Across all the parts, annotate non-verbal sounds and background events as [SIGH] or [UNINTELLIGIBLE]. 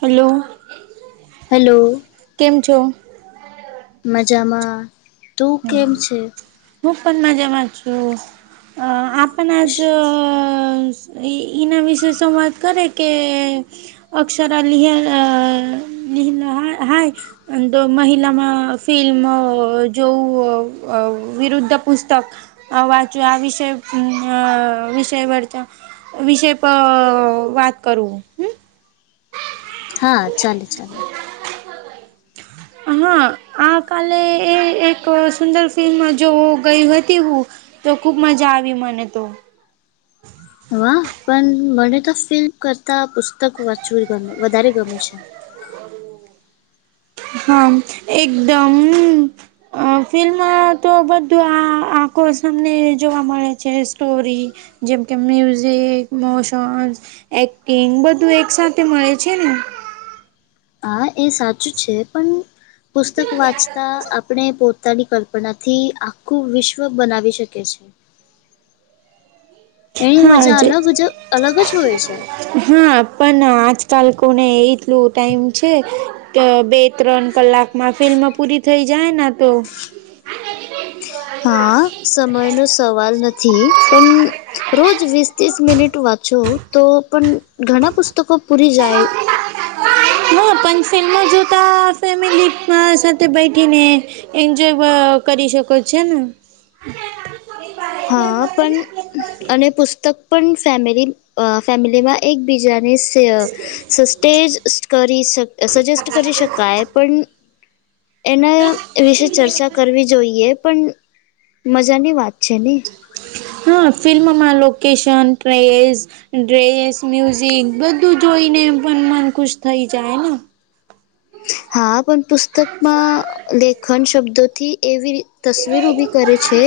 Hello. Hello. કેમ છો? મજામાં. તું કેમ હમ્મ છે? હુ પણ મજામાં છું અ આપ પના જ અ સ ઈ એના વિશે સંવાદ કરે કે અક્ષરા લીહન અ લીહન હાય હાય અન દો મહિલામાં ફિલ્મો જોવુ અ અવ વિરુદ્ધ પુસ્તક આ વાચું આ વિષય અ વિષય વરતા વિષય પર વાત કરવું હમ્મ હા, ચાલે ચાલે હા, આ કાલે એ એક સુંદર ફિલ્મ જોવ ગઈ હતી હું તો ખુબ મજા આવી મને તો. હા, પણ મને તો ફીલમ કરતા પુસ્તક વાચવું ગમે વધારે ગમે છે. [INAUDIBLE] હા, એકદમ આ ફિલ્મા તો બધું આ આ કોર્સ અમને જોવા મળે છે સ્ટોરી જેમ કે મ્યુઝિક, મોશન, એક્ટિંગ બધું એક સાથે મળે છે ને હા, એ સાચું છે પણ પુસ્તક વાંચતા આપણે પો તાની કલ્પના થી આખું વિશ્વ બનાવી શકે છે. એની હા મજા જે અલગ જ અલગ જ હોય છે. હા, પણ આજકાલ કોને એટલું ટાઈમ છે ત બે-ત્રણ કલાક માં ફિલ્મ પૂરી થઈ જાય તો હા, સમયનો સવાલ નથી પણ રોજ વીસ ત્રીસ મિનિટ વાંચો તો પણ ઘણા પુસ્તકો પૂરી જાય હું પણ ફિલ્મ જોતા ફેમિલી સાથે બેઠીને એન્જોય કરી શકો છે ને હા પણ અને પુસ્તક પણ ફેમિલી અ ફેમિલીમાં એકબીજાને સ સસ્ટે કરી શક સજેસ્ટ કરી શકાય પણ એના વિશે ચર્ચા કરવી જોઈએ પણ મજાની વાત છે ને હા ફિલ્મમાં માનલો કેશન ટ્રેસ ડ્રેસ મ્યુઝિક બધું જોઈને એ પણ મન ખુશ થઈ જાય ને હા પણ પુસ્તકમાં લેખન શબ્દોથી એવી રી તસવીર ઉભી કરે છે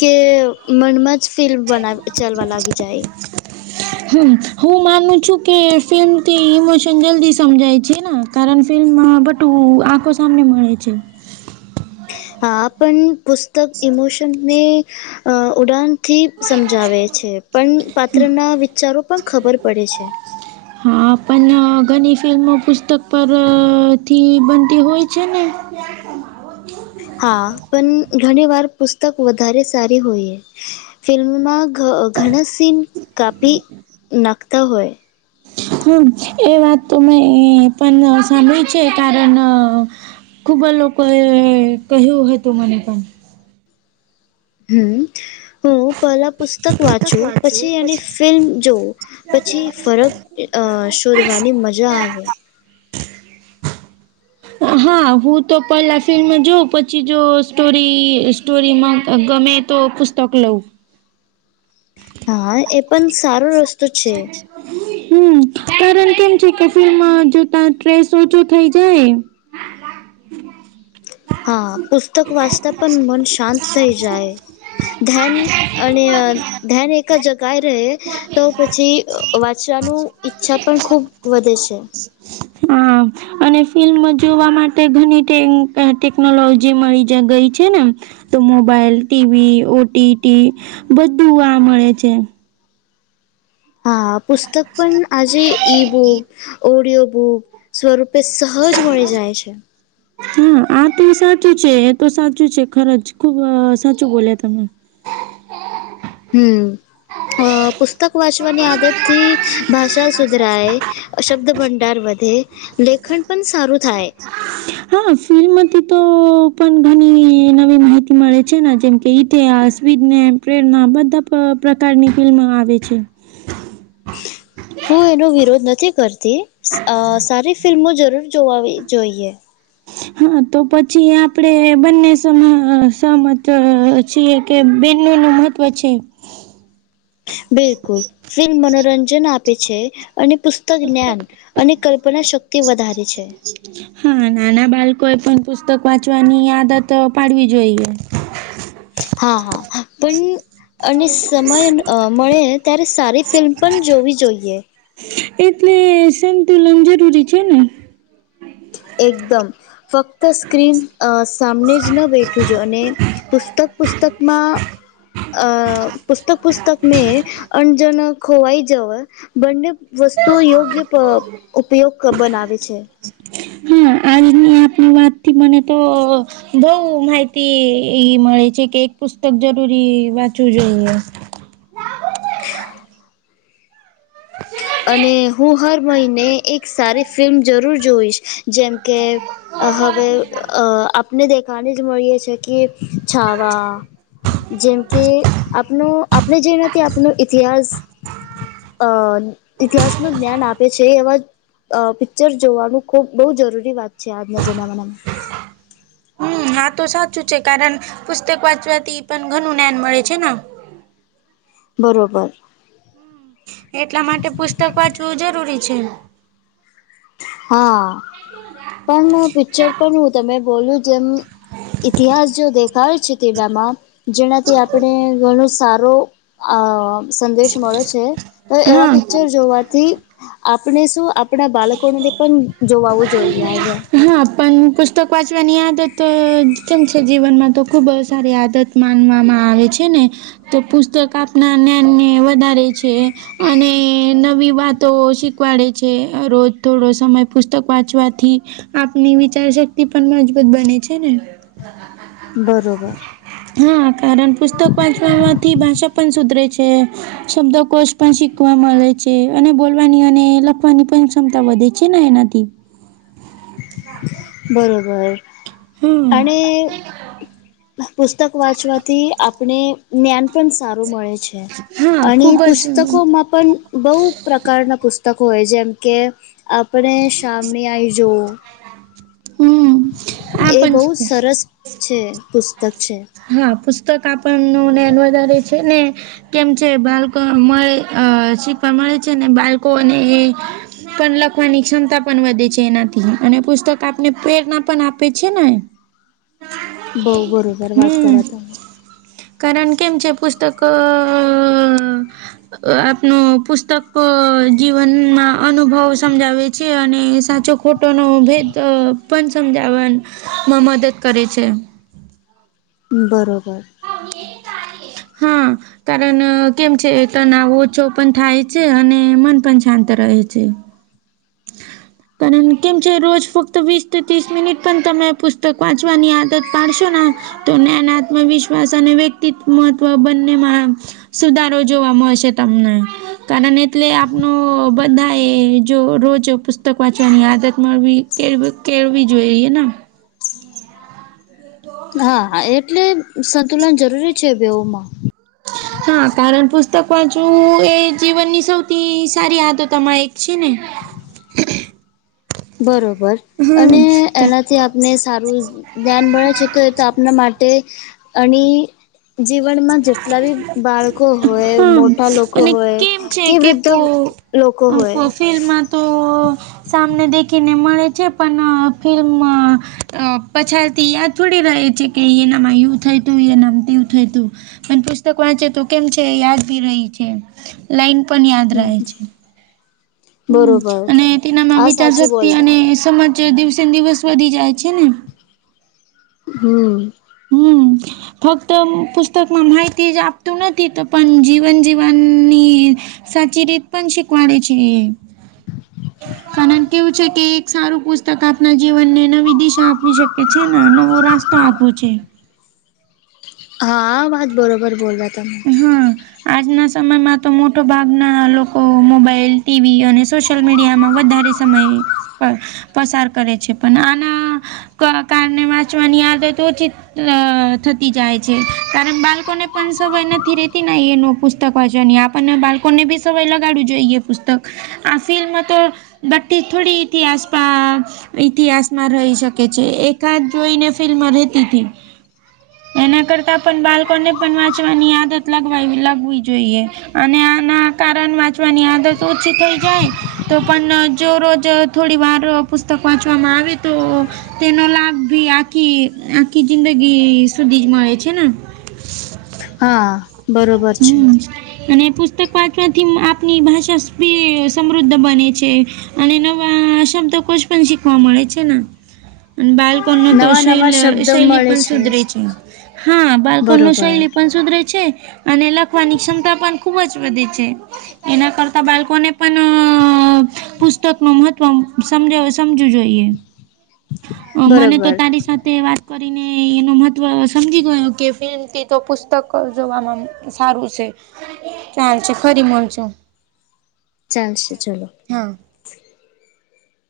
કે મનમજ ફિલ્મ બના ચલાવા લાગી જાય હમ્મ હું માનું છું કે ફિલ્મથી ઇમોશન જલ્દી સમજાય છે ને કારણ ફિલ્મમાં બટું આંખો સામને મળે છે હા આપન પુસ્તક ઇમોશન ને અ ઉડાનથી સમજાવે છે પણ પાત્રના વિચારો પણ ખબર પડે છે હા પણ ઘણી ફિલ્મો પુસ્તક પરથી બનતી હોય છે ને હા પણ ઘણી વાર પુસ્તક વધારે સારી હોઈએ ફિલ્મમાં ઘણા સીન કાપી નાખતા હોય હમ્મ એ વાત તો મેં પણ સાંભળી છે કારણ ખૂબ જ લોકોએ કહ્યું હતું મને પણ હમ હું પહેલા પુસ્તક વાંચું પછી એની ફિલ્મ જોવું પછી ફરક અ શોધવાની મજા આવે હા હું તો પહેલા ફિલ્મ જોઉ પછી જો સ્ટોરી સ્ટોરીમાં ગમે તો પુસ્તક લઉં હા એ પણ સારો રસ્તો છે હમ કારણ કેમ છે કે ફલમાં જો ત સ્ટ્રેસ ઓછો થઈ જાય હા પુસ્તક વાંચતા પણ મન શાંત થઈ જાય ધ્યાન અને ધ્યાન એક જ ગાય રહે તો પછી વાંચવાનું ઈચ્છા પણ ખૂબ વધે છે હા અને ફિલ્મ જોવા માટે ઘણી ટેકનોલોજી મળી ગઈ છે ને તો મોબાઈલ ટીવી ઓટીટી બધું આ મળે છે હા પુસ્તક પણ આજે ઈ બુક ઓડિયો બુક સ્વરૂપે સહજ મળી જાય છે હા આ તો સાચું છે એ તો સાચું છે ખર જ ખુબ સાચું બોલ્યા તમે હમ અ પુસ્તક વાંચવાની આદત થી ભાષા સુધરાય શબ્દ ભંડાર વધે લેખન પણ સારું થાય અ હા ફિલ્મથી તો પણ ઘણી નવી માહિતી મળે છે જેમ એતે અશ્વિતને પ્રેરણા બધા પ્રકારની ફિલ્મ આવે છે હું એનો વિરોધ નથી કરતી સારી ફિલ્મો જરૂર જોવા જોઈએ હા તો પછી આપડે બંને સ સમત કે બનો નું મહત્વ છે બિલકુલ ફિલ્મ મનોરંજન આપે છે અને પત જ્ઞાન અને કલ્પના શક્તિ વધારે છે હા નાના બાળકો એ પણ પુસ્તક વાંચવાની આદત પાડવી જોઈએ હા હા પણ અને સમય મળે ત્યારે સારી ફિલ્મ પણ જોવી જોઈએ એટલે સંતુલન જરૂરી છે ને એકદમ ફક્ત સ્ક્રીન સામને જ ન બેઠું છે જો અને પુસ્તક પુસ્તકમાં પુસ્તક પુસ્તક મે અણજણ ખોવાઈ જવ બંને વસ્તુઓ યોગ્ય ઉપયોગ બનાવે છે હા આજની આપની વાતથી મને તો બઉ માહિતી એ મળે છે કે એક પુસ્તક જરૂરી વાંચવું જોઈએ અને હું હર મહિને એક સારી ફિલ્મ જરૂર જોઈશ જેમ કે હવે આપને દેખાને જ મળીએી કે છાવા જેમ કે આપનો આપણે જેનાથી આપનો ઇતિહાસ અ ઇતિહાસ ન જ્ઞાન આપે છે એવા અ પિક્ચર જોવાનું ખૂબ બહુ જરૂરી વાત છે આજના જમામાનામાં હા હમ હા તો સાચું છે કારણ પુસ્તક વાંચવાથી પણ ઘણું જ્ઞાન મળે છે ને બરાબર એટલા માટે પુસ્તક વાંચવું જરૂરી છે હા પણ પિક્ચર પણ હું તમે બોલું જેમ ઇતિહાસ જો દેખાય છે તેમાં જેનાથી આપણે ઘણો સારો હ સંદેશ મળે છે તો એવા હા પિક્ચર જોવાથી આપણે શું આપણા બાળક પણ જોવું જોઈએ હ પન પુસ્તક વાંચવાની આદત કેમ છે જીવનમાં? તો ખૂબ સારી આદત માનવામાં આવે છે ને! તો પુસ્તક આપના જ્ઞાનને વધારે છે. અને નવી વાતો શીખવાડે છે, રોજ થોડો સમય પુસ્તક વાંચવાથી, આપની વિચારશક્તિ પણ મજબૂત બને છે ને! બરોબર [UNINTELLIGIBLE] હા, કારણ પુસ્તક વાંચવામાંથી ભાષા પણ સુધરે છે. શબ્દોકોશ પણ શીખવા મલે છે અને બોલવાની અને લખવાની પન ક્ષમતા વધે છે ને એનાથી? દી બરોબર, અણે પુસ્તક વાંચવાથી આપણે જ્ઞાન પણ સારું મળે છે, હા ખૂબ આણી જ પુસ્તકોમાં પણ બહુ પ્રકારના પુસ્તકો હોય જેમ કે આપણે શામી આઈ જોઉં હમ આ એ પણ બહુ છે સરસ છે, પુસ્તક છે. હા, પુસ્તક આપણનું ને, વધારે છે ને કેમ છે બાળકો મળે અ શીખવા મળે છે ને, બાળકોને એ પન લખવાની ક્ષમતા પન વધે છે એનાથી અને પુસ્તક આપને પ્રેરના પન આપે છે ને! બઉ બરોબર વાત હમ કરયા તમે કારણ કેમ જે પુસ્તક આપનું પુસ્તક જીવનમાં અનુભવ સમજાવે છે અને સાચો ખોટોનો ભેદ અ પન સમજાવવામાં મદદ કરે છે. બરોબર હા કારન કેમ છે, તનાવ ઓછો પન થાય છે અને મન પન શાંત રહે છે. હ કારન કેમ છે, રોજ ફક્ત વીસ થી તોસ મિનિટ પન તમે પુસ્તક વાંચવાની આદત પાડશો ના, તો જ્ઞાન, આત્મવિશ્વાસ અને વ્યક્તિત મહત્વ બંનેમાં સુધારો જોવા મળશે તમને, કારણ એટલે, આપનો બધા એ જો રોજ જો પુસ્તક વાંચવાની આદતમાં બી કેળવ, કેળવી જોઈએ ના? હા, હા એટલે સંતુલન જરૂરી છે, બેઉમાં. હા, કારન પુસ્તક વાંચું, એ જીવનની સૌથી, સારી આદતમાં એક છે ને? બરોબર અને હમ્મ. એના થી આપને સારું ધ્યાન મળે છે તો એ તો આપના માટે અણી જીવનમાં જેટલા બી બાળકો હોય, મોટા હા લોકો હોય, કે વૃદ્ધો ફ ફિલ્માં તો સામને દેખીને મળે છે, પણ ફિલ્મ પછાડથી યાદ થોડી રહે છે કે યેનામાં યું થયુંતુ, યેનામાં તેવું થયુતું? પન પુસ્તક વાંચે તો કેમ છે, યાદ ભી રહી છે! લાઇન પન યાદ રહે છે. હમ, બરોબર અને તેનામાં હા સાચું વિચારસક્તિ અને બોલવા સમાચાર દિવસે દિવસ વધી જાય છે ને! હમ હમ ફક્ત પુસ્તકમાં માહિતી જ આપતું નથી, તો પન જીવન જીવનની સાચી રીત પન શીખવાડે છે એ. કારન કેવું છે કે એક સારું પુસ્ત તક આપના જીવનને નવી દિશા આપી શકે છે ના, નવો રાસ્તો આપુ છે. હા, આ વાત બરોબર બોલ્યા તમે હા આજના સમયમાં તો મોટો ભાગના લોકો મોબાઈલ, ટીવી અને સોશિયલ મીડિયામાં વધારે સમય પળ પસાર કરે છે, પન આના કારણે વાચમાંની દ હોય તો ચિત અ થતી જાય છે કારણ બાળકોને પણ સવાય નથી રતી એનું પુસ્તક વાંચવા હી આપણને બાળકોને બી સવાય લગાડું જોઈએ એ પુસ્તક આ ફિલ્મ તો બટ થોડી હતીથી આસપ ઇતિહાસમાં રહી શકે છે એકાદ જોઈને ફિલ્મ રહેતીથી એના કરતા પણ બાળકોને પણ વાંચવાની આદત લગવા લગવી જોઈએ અને આના કારણ વાંચવાની આદત ઓછી થઈ જાય તો પણ જો રોજ થોડી વાર પુસ્તક વાંચવામાં આવે તો તેનો લાભ ભી આખી આખી જિંદગી સુધી જ મળે છે ને હા બરોબર છે હમ અને પુસ્તક વાંચવાથી આપની ભાષાી સમૃદ્ધ બને છે અને એનો આ શબ્દ કો પણ શીખવા મળે છે ને બાલ કો તો નવા શૈ નવા શબ્દ શૈલી મળે પણ સુધરે છે હા બાલકો બરોબર શૈલી પણ સુધરે છે અને લખવાની ક્ષમતા પણ ખુબ જ વધે છે એના કરતાં બાળકોને પણ પુસ્તક ન મહત્ત્વ સમ સમજવું જોઈએ મને તો બરોબર તારી સાથે વાત કરીને એનો મહત્ત્વ સમજી ગયો કે ફિલ્મથી તો પુસ્તક જોવામાં સારું છે ચાલ છે ખરી મળજો ચાલશે ચાલો હા